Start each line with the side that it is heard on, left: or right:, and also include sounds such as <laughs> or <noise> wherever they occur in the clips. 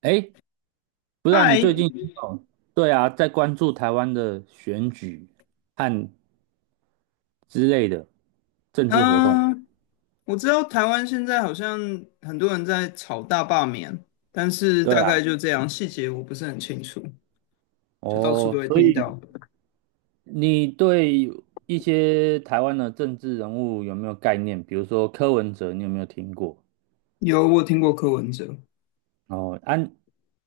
right: 哎，不知道你
left: 嗨，
right: 最近哦，对啊，在关注台湾的选举和之类的政治活动。
left: 嗯，我知道台湾现在好像很多人在炒大罢免，但是
right: 对
left: 大概
right: 啊，
left: 就这样，细节我不是很清楚，就到处都
right: 哦，
left: 会
right: 所
left: 听
right: 以
left: 到。
right: 你对一些台湾的政治人物有没有概念？比如说柯文哲，你有没有听过？
left: 有，我有听过柯文哲。
right: 哦，安啊，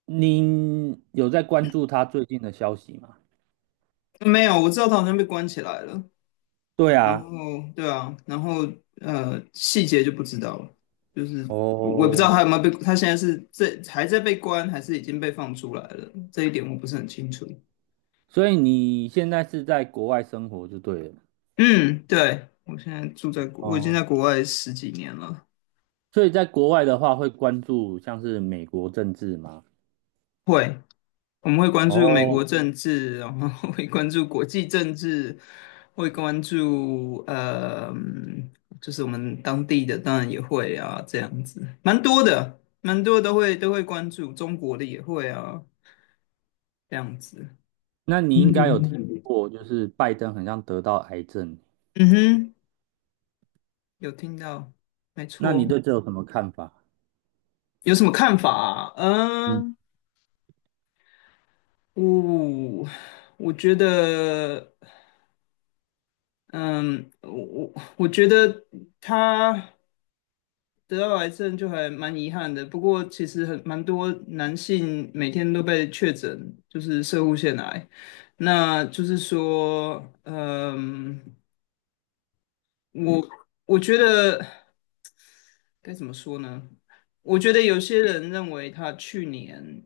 right: 你有在关注他最近的消息吗？
left: 没有，我知道他好像被关起来了。
right: 对
left: 然后，
right: 啊，
left: 对啊，然后细节就不知道了，就是我也不知道
right: 哦，
left: 他有没有被，他现在是这还在被关，还是已经被放出来了，这一点我不是很清楚。
right: 所以你现在是在国外生活就对了。
left: 嗯，对，我已经在
right: 哦。
left: 国外十几年了。
right: 所以在国外的话，会关注像是美国政治吗？
left: 会，我们会关注美
right: 哦，
left: 国政治，然后 <laughs> 会关注国际政治，会关注就是我们当地的，当然也会啊，这样子，蛮多的，蛮多都会关注，中国的也会啊，这样子。
right: 那你应该有听
left: 嗯
right: 过，就是拜登很像得到癌症，
left: 嗯哼，有听到，没
right: 那你
left: 错。
right: 对这有什么看法？
left: 有什么看法啊？
right: 嗯
left: 嗯，我我觉得，嗯，我我我觉得他。得到癌症就还蛮遗憾的，不过其实很蛮多男性每天都被确诊，就是射护腺癌。那就是说，嗯，我我觉得。该怎么说呢？我觉得有些人认为他去年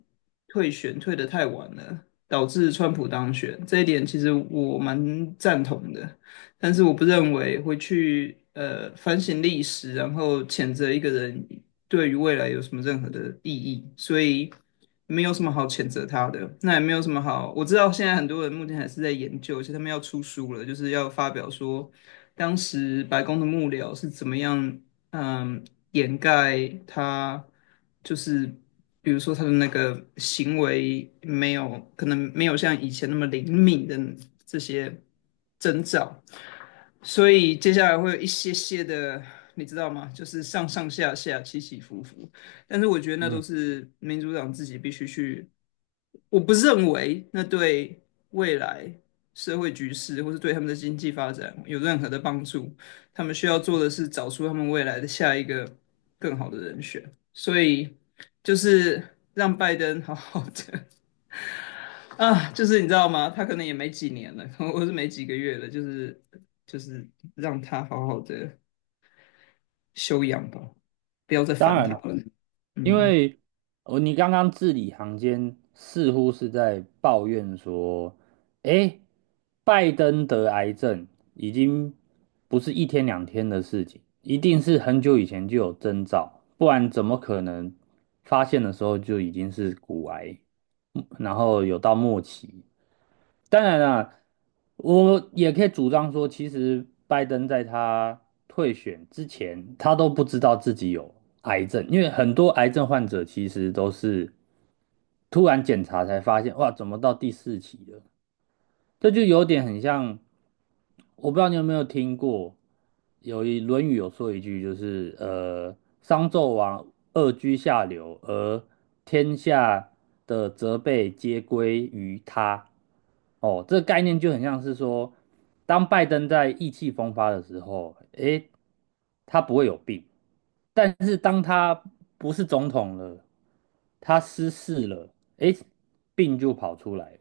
left: 退选退得太晚了，导致川普当选，这一点其实我蛮赞同的。但是我不认为会去反省历史，然后谴责一个人对于未来有什么任何的意义，所以没有什么好谴责他的。那也没有什么好，我知道现在很多人目前还是在研究，而且他们要出书了，就是要发表说当时白宫的幕僚是怎么样。嗯，掩盖他，就是比如说他的那个行为没有可能没有像以前那么灵敏的这些征兆，所以接下来会有一些些的，你知道吗？就是上上下下起起伏伏，但是我觉得那都
right: 嗯，
left: 是民主党自己必须去，我不认为那对未来社会局势或是对他们的经济发展有任何的帮助。他们需要做的是找出他们未来的下一个更好的人选，所以就是让拜登好好的啊，就是你知道吗？他可能也没几年了，我是没几个月了，就是让他好好的休养吧，不要再
right: 当
left: 烦
right: 然
left: 他
right: 了，
left: 了。
right: 因
left: 嗯。
right: 为你刚刚字里行间似乎是在抱怨说，诶，拜登得癌症已经不是一天两天的事情，一定是很久以前就有征兆，不然怎么可能发现的时候就已经是骨癌，然后有到末期？当然啦，我也可以主张说，其实拜登在他退选之前，他都不知道自己有癌症，因为很多癌症患者其实都是突然检查才发现，哇，怎么到第四期了？这就有点很像。我不知道你有没有听过，有一《论语》有说一句，就是商纣王恶居下流，而天下的责备皆归于他。哦，这个概念就很像是说，当拜登在意气风发的时候，诶，他不会有病，但是当他不是总统了，他失势了，诶，病就跑出来了。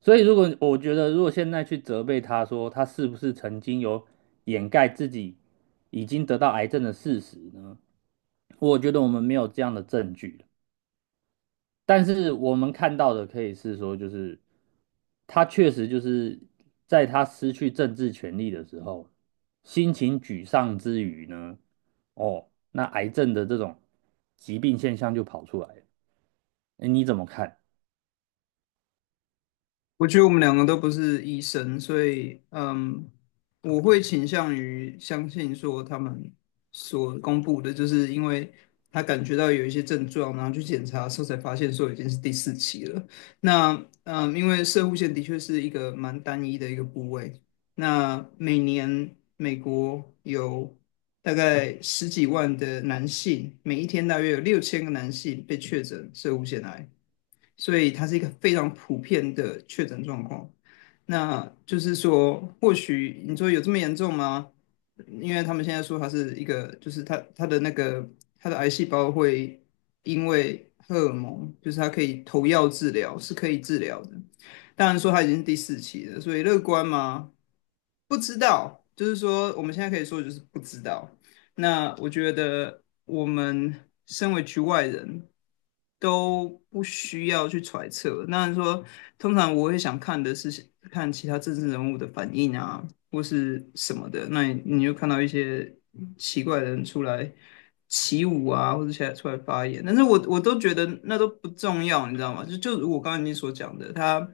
right: 所以，如果我觉得，如果现在去责备他说他是不是曾经有掩盖自己已经得到癌症的事实呢？我觉得我们没有这样的证据，但是我们看到的可以是说，就是他确实就是在他失去政治权利的时候，心情沮丧之余呢，哦，那癌症的这种疾病现象就跑出来了。哎，你怎么看？
left: 我觉得我们两个都不是医生，所以我会倾向于相信说他们所公布的，就是因为他感觉到有一些症状，然后去检查的时候才发现说已经是第四期了。那因为射护腺的确是一个蛮单一的一个部位，那每年美国有大概十几万的男性，每一天大约有6000个男性被确诊射护腺癌。所以它是一个非常普遍的确诊状况。那就是说，或许你说有这么严重吗？因为他们现在说它是一个，就是它的那个它的癌细胞会因为荷尔蒙，就是它可以投药治疗，是可以治疗的。当然说它已经是第四期了，所以乐观吗？不知道，就是说我们现在可以说的就是不知道。那我觉得我们身为局外人都不需要去揣测。那说，通常我会想看的是看其他政治人物的反应啊，或是什么的。那你就看到一些奇怪的人出来起舞啊，或者起来出来发言，但是我都觉得那都不重要，你知道吗？就就如我刚才你所讲的，他。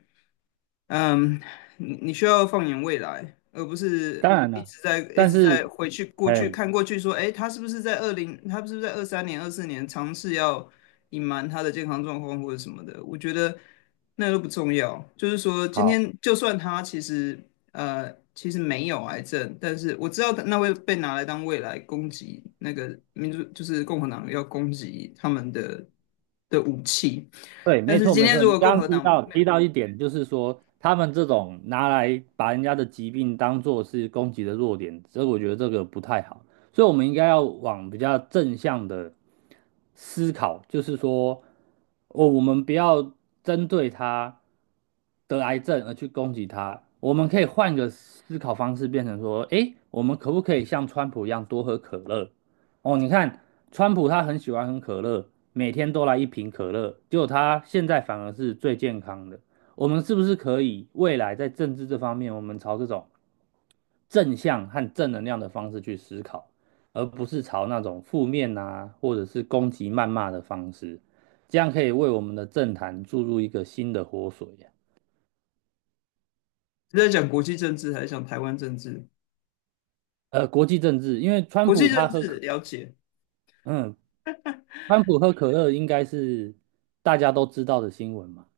left: 嗯，你需要放眼未来，而不是
right: 当然了，
left: 一
right: 但
left: 直
right: 是，
left: 在回去过
right: 哎，
left: 去看过去说，诶，他是不是在23年、24年尝试要隐瞒他的健康状况或者什么的？我觉得那都不重要。就是说，今
right: 好。
left: 天就算他其实没有癌症，但是我知道那会被拿来当未来攻击那个民主，就是共和党要攻击他们的的武器。
right: 对，
left: 但
right: 没
left: 是
right: 错
left: 今
right: 没
left: 天
right: 错。
left: 如
right: 你
left: 果共
right: 刚
left: 和
right: 刚提
left: 党
right: 到提到一点，就是说他们这种拿来把人家的疾病当做是攻击的弱点，所以我觉得这个不太好。所以我们应该要往比较正向的思考，就是说，我们不要针对他得癌症而去攻击他，我们可以换个思考方式，变成说，诶，我们可不可以像川普一样多喝可乐？哦，你看，川普他很喜欢喝可乐，每天都来一瓶可乐，结果他现在反而是最健康的。我们是不是可以未来在政治这方面，我们朝这种正向和正能量的方式去思考，而不是朝那种负面啊，或者是攻击谩骂的方式，这样可以为我们的政坛注入一个新的活水呀。
left: 是在讲国际政治还是讲台湾政治？
right: 国际政治，因为川
left: 国
right: 普
left: 际
right: 他
left: 政
right: 喝
left: 治
right: 可，
left: 了解，
right: 嗯，川普喝可乐应该是大家都知道的新闻嘛。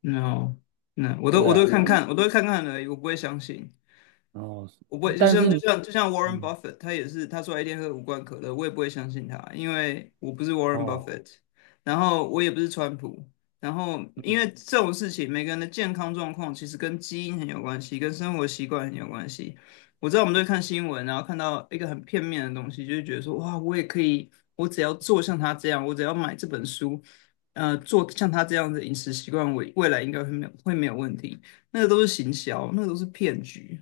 left: 然后那我都我
right: 对
left: 都
right: 啊，
left: 会看看，而已，我不会相信。
right: 哦，
left: 我不会，
right: 但是你，
left: 就像 Warren
right: 嗯，
left: Buffett,他也是，他说他一天喝5罐可乐，我也不会相信他，因为我不是 Warren
right: 哦，
left: Buffett,然后我也不是川普，然后因
right: 嗯
left: 为这种事情，每个人的健康状况其实跟基因很有关系，跟生活习惯很有关系。我知道我们都会看新闻，然后看到一个很片面的东西，就是觉得说，哇，我也可以，我只要做像他这样，我只要买这本书，做像他这样的饮食习惯，我未来应该会没有问题。那个都是行销，那个都是骗局。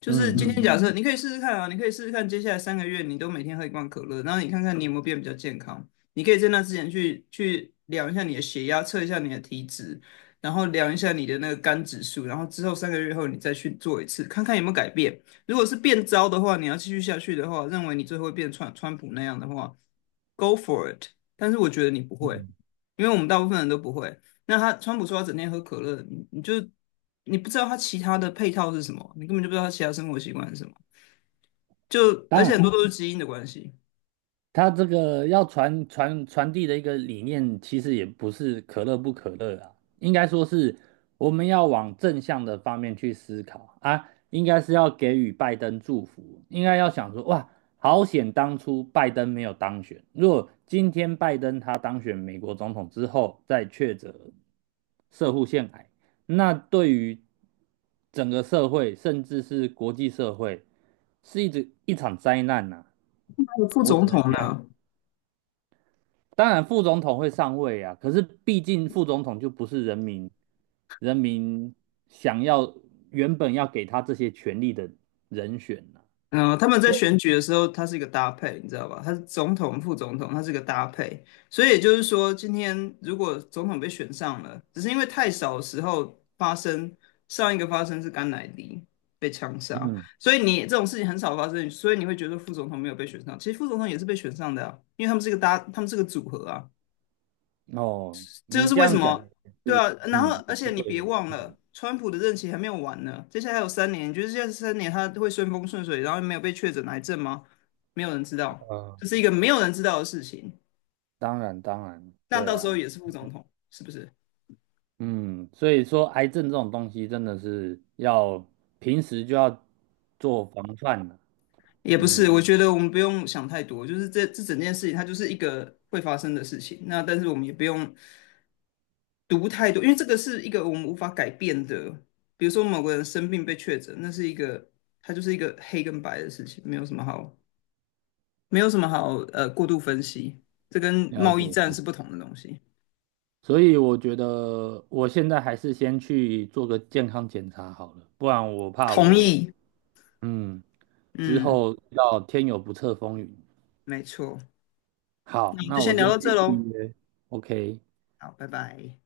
left: 就
right: 嗯
left: 是今
right: 嗯
left: 天
right: 嗯，
left: 假设你可以试试看啊，你可以试试看，接下来三个月你都每天喝一罐可乐，然后你看看你有没有变比较健康。你可以在那之前去量一下你的血压，测一下你的体脂，然后量一下你的那个肝指数，然后之后3个月后你再去做一次，看看有没有改变。如果是变糟的话，你要继续下去的话，认为你最后会变川普那样的话，Go for it。但是我觉得你不会，
right: 嗯
left: 因为我们大部分人都不会。那他川普说他整天喝可乐，你不知道他其他的配套是什么，你根本就不知道他其他生活习惯是什么。就而
right: 当
left: 且很
right: 然
left: 多都是基因的关系。
right: 他这个要传递的一个理念，其实也不是可乐不可乐啊，应该说是我们要往正向的方面去思考啊，应该是要给予拜登祝福，应该要想说，哇，好险当初拜登没有当选，如果今天拜登他当选美国总统之后再确诊社会腺癌，那对于整个社会，甚至是国际社会，是一场灾难呐、啊
left: 那个副
right: 我
left: 总
right: 只能。
left: 统
right: 这样。
left: 呢？
right: 当然副总统会上位啊，可是毕竟副总统就不是人民想要原本要给他这些权利的人选呐、
left: 他们在
right: 所
left: 选举的时候，它是一个搭配，你知道吧？它是总统、副总统，它是一个搭配。所以也就是说，今天如果总统被选上了，只是因为太少的时候发生，上一个发生是甘乃迪被枪
right: 以
left: 杀，
right: 嗯，
left: 所以你这种事情很少发生，所以你会觉得副总统没有被选上。其实副总统也是被选上的啊，因为他们是个组合啊。
right: 哦，
left: 这就
right: 你
left: 是
right: 这
left: 为什
right: 样讲
left: 么，
right: 也
left: 对
right: 是，
left: 啊，然后
right: 嗯，
left: 而
right: 也是
left: 且你
right: 对
left: 别
right: 的，
left: 忘
right: 嗯，
left: 了，川普的任期还没有完呢，接下来还有三年，就是得接下来三年他会顺风顺水，然后没有被确诊癌症吗？没有人知道，
right: 呃，
left: 这是一个没有人知道的事情。
right: 当然，当然，
left: 那
right: 对
left: 到时候
right: 啊，
left: 也是副总统，是不是？
right: 嗯，所以说癌症这种东西真的是要平时就要做防范了，
left: 也不是，
right: 嗯，
left: 我觉得我们不用想太多，就是这整件事情它就是一个会发生的事情。那但是我们也不用读太多，因为这个是一个我们无法改变的，比如说某个人生病被确诊，那是一个它就是一个黑跟白的事情，没有什么好。没有什么好过度分析，这跟
right: 了
left: 贸
right: 解，
left: 易战
right: 了
left: 是不
right: 解。
left: 同的东西。
right: 所以我觉得我现在还是先去做个健康检查好了，不然我怕
left: 同
right: 我
left: 意，
right: 嗯之
left: 嗯，
right: 后要天有不测风云。
left: 没错。那
right: 好，
left: 我们就
right: 那
left: 先
right: 我
left: 聊
right: 先
left: 到这
right: 去预
left: 喽，
right: 约，OK。
left: 好，拜拜。